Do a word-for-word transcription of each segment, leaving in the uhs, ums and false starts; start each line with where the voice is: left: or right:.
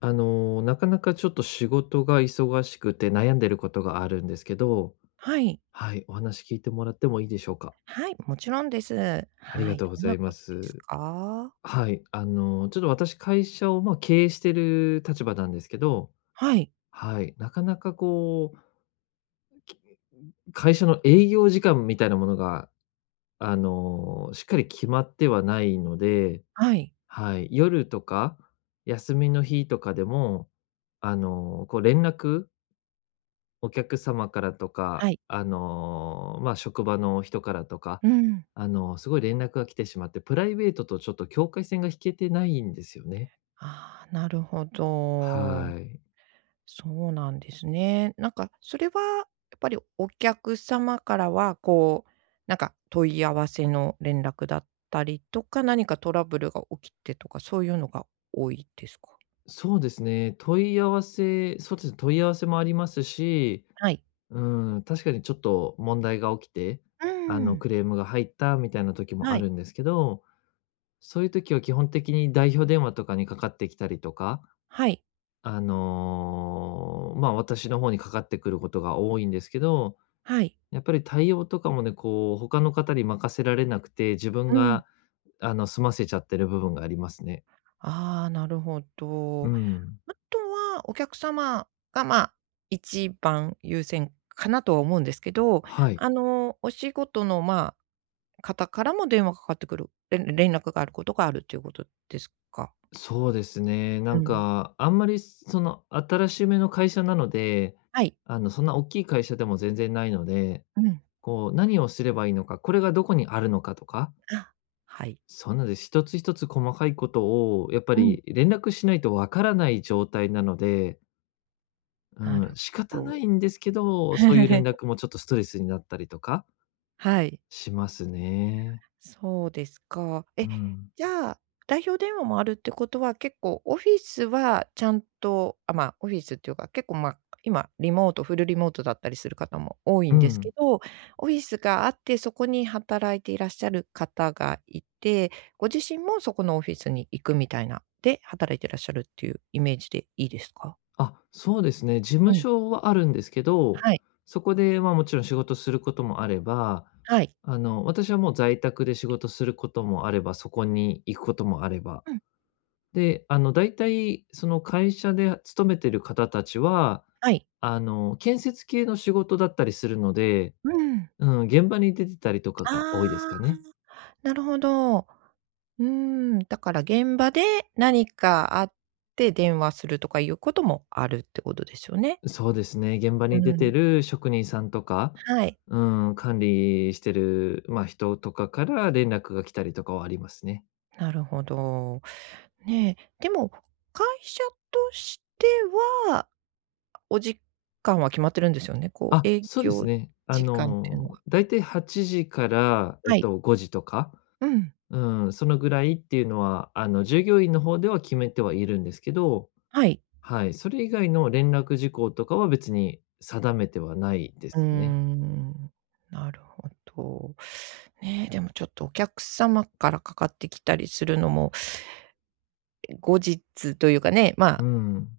left: あの、なかなかちょっと仕事が忙しくて悩んでることがあるんですけど、
right: はい。
left: はい、お話聞いてもらってもいいでしょうか？
right: はい、もちろんです。
left: あり
right: は
left: が
right: い、
left: とうご
right: どん
left: ざ
right: な
left: いま
right: ことです
left: す。
right: か？
left: はい、あの、ちょっと私会社を、ま、経営してる立場なんですけど、
right: はい、
left: はい、なかなかこう、き会社の営業時間みたいなものが、あの、しっかり決まってはないので、
right: はい、
left: はい、夜とか休みの日とかでも、あの、こう連絡お客様からとか、
right: はい。
left: あの、まあ、職場の人からとか、
right: うん。
left: あの、すごい連絡が来てしまって、プライベートとちょっと境界線が引けてないんですよね。
right: ああ、なるほど。
left: はい。
right: そうなんですね。なんかそれはやっぱりお客様からは、こう、なんか問い合わせの連絡だったりとか、何かトラブルが起きてとか、そういうのが多いですか？
left: そうですね、問い合わせそうですね、問い合わせもありますし、
right: はい。
left: うん、確かにちょっと問題が起きて、
right: う
left: あの、
right: ん。
left: クレームが入ったみたいな時も
right: は
left: あ
right: い、
left: るんですけど、そういう時は基本的に代表電話とかにかかってきたりとか、
right: はい、
left: あの、まあ、私の方にかかってくることが多いんですけど、
right: はい。
left: やっぱり対応とかもね、こう、他の方に任せられなくて、自分
right: うん。
left: が、あの、済ませちゃってる部分がありますね。
right: ああ、なるほ
left: う
right: ど。
left: ん。
right: あとは、お客様が、まあ、一番優先かなとは思うんですけど、
left: はい。
right: あの、お仕事の、まあ、方からも電話かかってくる、れん連絡があることがあるっていうことですか？
left: そうですね。な
right: う
left: ん
right: ん。
left: か、あんまり、その、新しめの会社なので、
right: はい。
left: あの、そんな大きい会社でも全然ないので、
right: うん。
left: こう、何をすればいいのか、これがどこにあるのかとか、
right: あ、はい。
left: そんなんです。一つ一つ細かいことを、やっぱ
right: うん。
left: り連絡しないとわからない状態なので、う
right: なる
left: ん、
right: ほ
left: 仕方な
right: ど。
left: いんですけど、そういう連 絡もちょっとストレスになったりとか
right: はい。
left: しますね。
right: そうですか。
left: う
right: え、
left: ん。
right: じゃあ、代表電話もあるってことは、結構オフィスはちゃんと、あ、まあ、オフィスっていうか、結構、まあ、今リモート、フルリモートだったりする方も多い
left: う
right: んですけ
left: ん。
right: ど、オフィスがあって、そこに働いていらっしゃる方がいて、ご自身もそこのオフィスに行くみたいな、で、働いていらっしゃるっていうイメージでいいですか？
left: あ、そうですね。事
right: う
left: 務
right: ん。
left: 所はあるんですけど、
right: はい。
left: そこで、まあ、もちろん仕事することもあれば、
right: はい。
left: あの、私はもう在宅で仕事することもあれば、そこに行くこともあれば。
right: うん。
left: で、あの、大体、その会社で勤めてる方たちは、
right: はい。
left: あの、建設系の仕事だったりするので、
right: うん。
left: うん、現場に出てたりとかが多いです
right: ああ、
left: かね。
right: なるほど。うーん、だから現場で何かあって電話するとかいうこともあるってことですよね。
left: そうですね、現場
right: う
left: に出て
right: ん。
left: る職人さんとか、
right: はい、
left: うん、管理してる、まあ、人とかから連絡が来たりとかはありますね。
right: なるほど。ねえ、でも会社としては、お時間は決まってるんですよね。こ
left: あ、
right: う営
left: そうです
right: 業
left: ね。あ
right: 時間っていうの
left: の、
right: は。
left: だいたいはちじから、えっ
right: はい。
left: と、ごじとか、
right: うん、
left: うん、そのぐらいっていうのは、あの、従業員の方では決めてはいるんですけど、
right: はい。
left: はい、それ以外の連絡事項とかは別に定めてはないで
right: うー
left: すね。
right: ん、なるほど。ねえ、でもちょっとお客様からかかってきたりするのも、後日というかね、ま
left: う
right: あ
left: ん。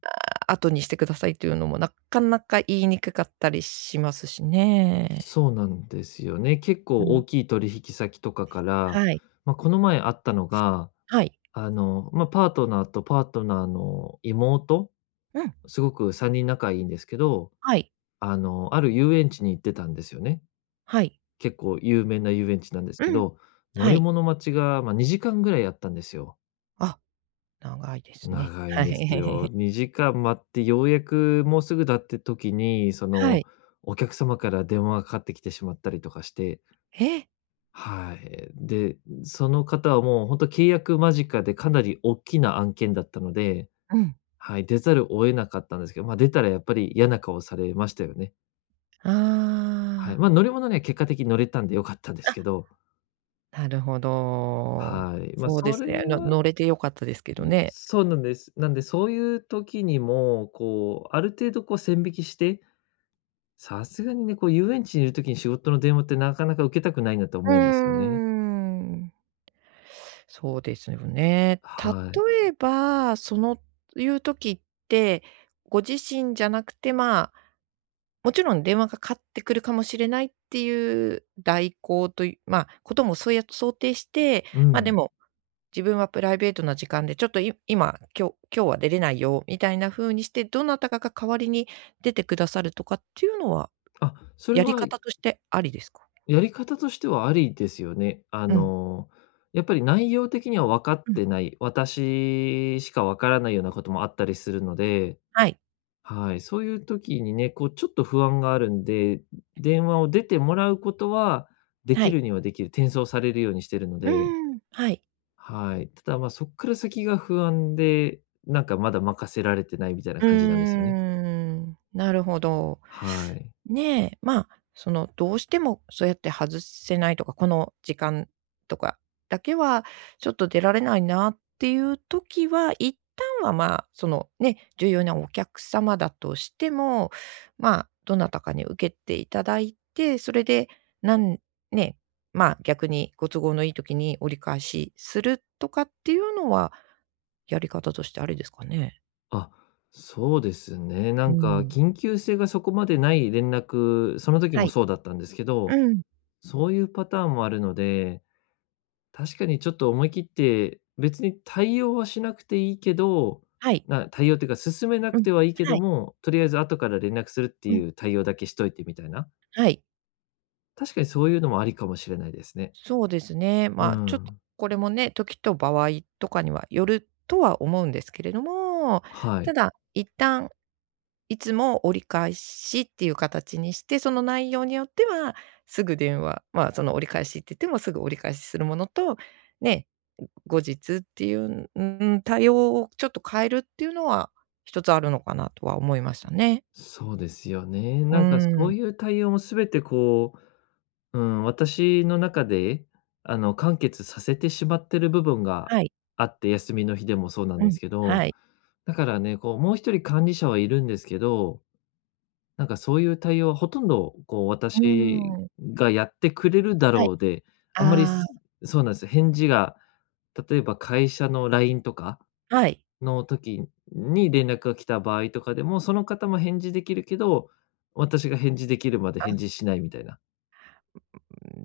right: 後にしてくださいというのもなかなか言いにくかったりしますしね。
left: そうなんですよね。結構
right: う
left: 大
right: ん。
left: きい取引先とかから、
right: はい。
left: まあ、この前あったのが、
right: はい。
left: あの、まあ、パートナーとパートナーの妹、
right: うん。
left: すごくさんにん仲いいんですけど、
right: はい。
left: あの、ある遊園地に行ってたんですよね。
right: はい。
left: 結構有名な遊園地なんです
right: う
left: け
right: ん。
left: ど、乗
right: は
left: り
right: い。
left: 物待ちが、まあ、にじかんぐらいあったんですよ。
right: あ、長いですね。
left: 長い
right: は
left: んですよ。
right: い。
left: にじかん待ってようやくもうすぐだって時に、そ
right: は
left: の、
right: い。
left: お客様から電話がかかってきてしまったりとかして、
right: え、
left: はい。で、その方はもう本当契約間近でかなり大きな案件だったので、
right: うん。
left: はい、出ざるを得なかったんですけど、ま、出たらやっぱり嫌な顔されましたよね。
right: あ
left: はい。
right: あ。
left: ま、乗り物には結果的に乗れたんで良かったんですけど、
right: あ、なるほど。
left: はい。ま、
right: そうで
left: そ
right: す
left: れ
right: ね。の
left: は
right: 乗れて良かったですけどね。
left: そうなんです。なんでそういう時にも、こう、ある程度こう線引きして、さすがにね、こう遊園地にいる時に仕事の電話ってなかなか受けたくないなと
right: うー
left: 思うんですよね。
right: ん。そうですよね。
left: はい。
right: 例えば、そのいう時って、ご自身じゃなくて、まあもちろん電話がかかってくるかもしれないっていう代行という、まあ、こともそうや想定して、
left: う
right: ま、で
left: ん。
right: も、自分はプライベートな時間でちょっとい今、今日今日は出れないよみたいな風にして、どなたかが代わりに出てくださるとかっていうのは、
left: あ、それ
right: やり
left: は
right: 方としてありですか？
left: やり方としてはありですよね。あ
right: うん、
left: の、やっぱり内容的には分かっ
right: うん、
left: てない、私しか分からないようなこともあったりするので、
right: はい、
left: はい、そういう時にね、こうちょっと不安があるんで、電話を出てもらうことはで
right: は
left: き
right: い。
left: るにはできる、転送されるようにしてるの
right: う
left: で、
right: ーん、はい。
left: はい。ただまあそっから先が不安で、なんかまだ任せられてないみたいな
right: う
left: 感じなんですよ
right: ー
left: ね。
right: ん、なるほど。
left: はい。
right: ねえ、まあ、その、どうしてもそうやって外せないとか、この時間とかだけはちょっと出られないなっていう時は、一旦は、まあ、その、ね、重要なお客様だとしても、まあ、どなたかに受けていただいて、それで、なんね、まあ、逆にご都合のいい時に折り返しするとかっていうのは、やり方としてありですかね？
left: あ、そうですね。な
right: う
left: んか
right: ん。
left: 緊急性がそこまでない連絡、その時
right: は
left: も
right: い。
left: そうだったんですけど、
right: うん。
left: そういうパターンもあるので、確かにちょっと思い切って、別に対応はしなくていいけど、
right: はい。
left: な対応っていうか進めな
right: う
left: く
right: ん。
left: てはいいけ
right: は
left: ど
right: い。
left: も、とりあえず後から連絡するって
right: う
left: い
right: ん。
left: う対応だけしといてみたいな。
right: はい。
left: 確かにそういうのもありかもしれないですね。
right: そうですね。
left: う
right: まあ、ちょっと
left: ん。
right: これもね、時と場合とかにはよるとは思うんですけれども、
left: はい。
right: ただ、一旦いつも折り返しっていう形にして、その内容によっては、すぐ電話、まあ、その折り返しって言ってもすぐ折り返しするものと、ね、後日っていう、うん、対応をちょっと変えるっていうのは、一つあるのかなとは思いましたね。
left: そうですよね。
right: う
left: なんかそう
right: ん。
left: いう対応も全てこう、うん、私の中で、あの、完結させてしまってる部分が
right: はい。
left: あって、休みの日でもそうなん
right: う
left: で
right: ん。
left: すけど、
right: はい。
left: だからね、こう、もう一人管理者はいるんですけど、なんかそういう対応はほとんど、こう、
right: うー
left: 私
right: ん。
left: がやってくれるだ
right: はい。
left: ろうで、あんまり、
right: あ
left: すそうなんです、返事が、例えば会社の ライン とか
right: あ、はい。
left: の時に連絡が来た場合とかでも、その方も返事できるけど、私が返事できるまで
right: あ、
left: 返事しないみたいな。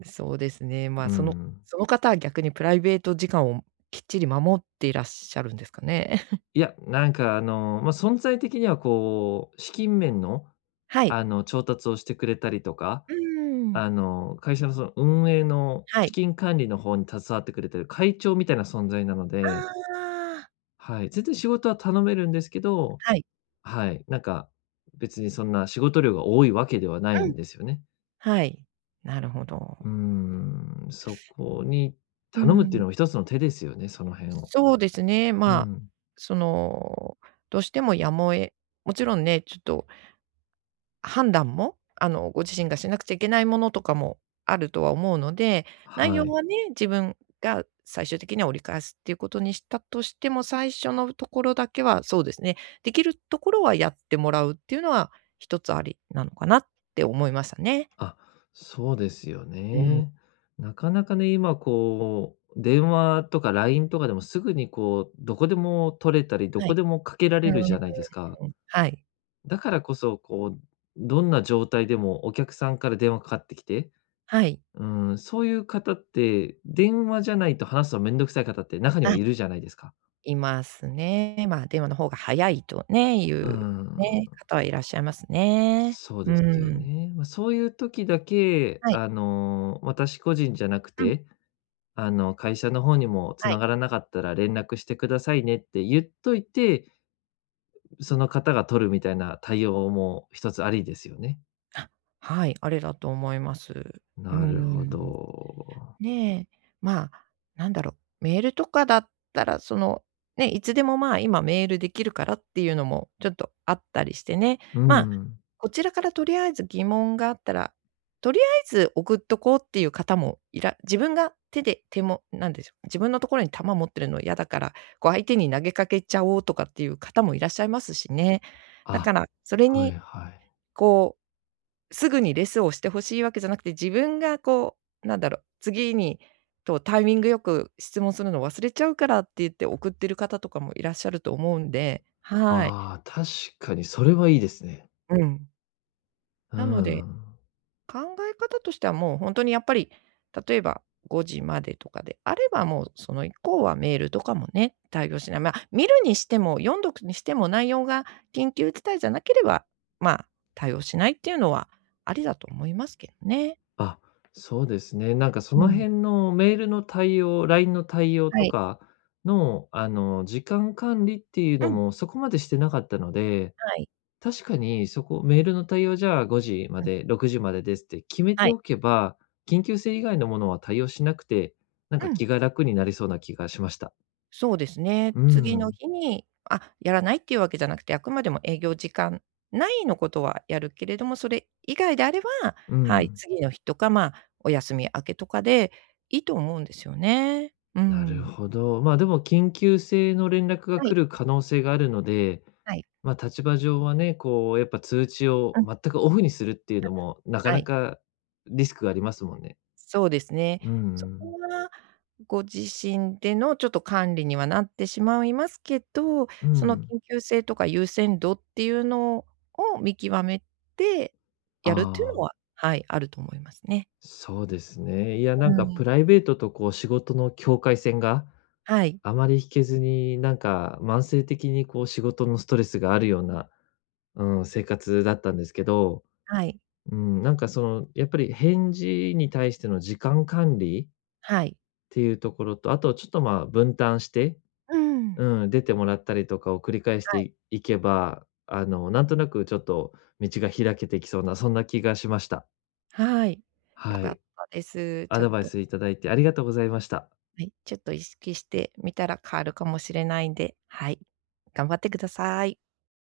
right: そうですね。ま
left: う
right: あ、その
left: ん。
right: その方は逆にプライベート時間をきっちり守っていらっしゃるんですかね？
left: いや、なんかあの、まあ、存在的にはこう、資金面の、
right: はい。
left: あの、調達をしてくれたりとか、
right: うーん。
left: あの、会社のその運営の
right: は
left: 資
right: い。
left: 金管理の方に携わってくれてる会長みたいな存在なので、
right: ああ、
left: はい、全然仕事は頼めるんですけど、
right: はい。
left: はい、なんか、別にそんな仕事量が多いわけではない
right: うん、
left: んですよね。
right: はい。なるほ
left: う
right: ど。
left: ーん、そこに
right: う
left: 頼むってい
right: ん。
left: うのも一つの手ですよね、その辺を。
right: そうですね、
left: う
right: まあ、
left: ん、
right: その、どうしてもやむをえもちろんね、ちょっと判断も、あの、ご自身がしなくちゃいけないものとかもあるとは思うので、内
left: は
right: 容
left: い。
right: はね、自分が最終的には折り返すっていうことにしたとしても、最初のところだけはそうですね、できるところはやってもらうっていうのは一つありなのかなって思いましたね。
left: あ、そうですよ
right: うん。
left: ね。なかなかね、今こう、電話とか ライン とかでもすぐにこう、どこでも取れたり、ど
right: は
left: こ
right: い。
left: でもかけら
right: う
left: れるじ
right: ん。
left: ゃないですか。
right: はい。
left: だからこそ、こう、どんな状態でもお客さんから電話かかってきて、
right: はい。
left: うん、そういう方って、電話じゃないと話すのめんどくさい方って中には
right: あ、
left: いるじゃないですか。
right: いますね。まあ、電話の方が早いとね、い
left: う
right: う
left: ん、
right: ね、方はいらっしゃいますね。
left: そう
right: う
left: ですよ
right: ん。
left: ね。まあ、そういう時だけ、
right: はい。
left: あの、私個人じゃなく
right: うん、
left: て、あの、会社の方にも
right: は
left: 繋
right: い。
left: がらなかったら連絡してくださいねって言っといて、その方が取るみたいな対応も一つありですよね。
right: あ、はい、あれだと思います。うー
left: なるほ
right: ん。
left: ど。
right: ねえ、まあ、なんだろう、メールとかだったら、その、ね、いつでも、まあ、今メールできるからっていうのもちょっとあったりしてね。
left: う
right: まあ、
left: ん。
right: こちらからとりあえず疑問があったら、とりあえず送っとこうっていう方もいら自分が手で手もなんでしょう、自分のところに弾持ってるの嫌だから、こう相手に投げかけちゃおうとかっていう方もいらっしゃいますしね。だ
left: あ、
right: から、それ
left: はい
right: に
left: はい。
right: こうすぐにレスをしてほしいわけじゃなくて、自分がこう、なんだろう、次にとタイミングよく質問するの忘れちゃうからって言って送ってる方とかもいらっしゃると思うんで、はい。
left: ああ、確かにそれはいいですね。
right: うん。
left: う
right: なので、
left: ん。
right: 考え方としてはもう本当にやっぱり、例えばごじまでとかであれば、もうその以降はメールとかもね、対応しない。まあ、見るにしても、読んどくにしても、内容が緊急事態じゃなければ、まあ、対応しないっていうのはありだと思いますけどね。
left: あ、そうですね。なんかそ
right: う
left: の
right: ん。
left: 辺のメールの対応、ライン の対応
right: は
left: と
right: い。
left: かの、あの、時間管理っていうの
right: うん。
left: もそこまでしてなかったので、
right: はい。
left: 確かに、そこメールの対応じゃあごじま
right: うん、
left: で、ろくじまでですって決め
right: は
left: て
right: い。
left: おけば、緊急性以外のものは対応しなくて、なん
right: う
left: か
right: ん、
left: 気が楽になりそうな気がしました。
right: そうですね。
left: うー
right: 次の
left: ん、
right: 日に、あ、やらないっていうわけじゃなくて、あくまでも営業時間内のことはやるけれども、それ以外であれば、
left: う
right: はい、
left: ん。
right: 次の日とか、まあ、お休み明けとかでいいと思うんですよね。う
left: なる
right: ん。
left: ほど。まあ、でも緊急性の連絡が
right: はい、
left: 来る可能性があるので、
right: はい。
left: ま、立場上はね、こうやっぱ通知を
right: うん、
left: 全くオフにするっていうのも、なか
right: は
left: な
right: い。
left: かリスクがありますもんね。
right: そうですね。
left: うんう
right: そ
left: ん。
right: こはご自身でのちょっと管理にはなってしまいますけど、
left: う
right: その
left: ん。
right: 緊急性とか優先度っていうのを見極めてやるっていう
left: あ
right: の
left: あ。
right: は、はい、あると思いますね。
left: そうですね。いや、な
right: う
left: んか
right: ん。
left: プライベートとこう仕事の境界線が
right: はい、
left: あまり引けずに、なんか慢性的にこう仕事のストレスがあるような、うん、生活だったんですけど、
right: はい、
left: うん、なんかその、やっぱり返事に対しての時間管理っ
right: はい。
left: ていうところと、あとちょっとまあ分担して、
right: うん。は
left: うん、出てもらったりとかを繰り返してい
right: い、
left: いけば、あの、なんとなくちょっと道が開けてきそうな、そんな気がしました。
right: はい。よ
left: は
right: か
left: い。
right: ったです。
left: ア
right: ちょっ
left: ドバイ
right: と、
left: スいただいてありがとうございました。
right: はい、ちょっと意識してみたら変わるかもしれないんで、はい、頑張ってください。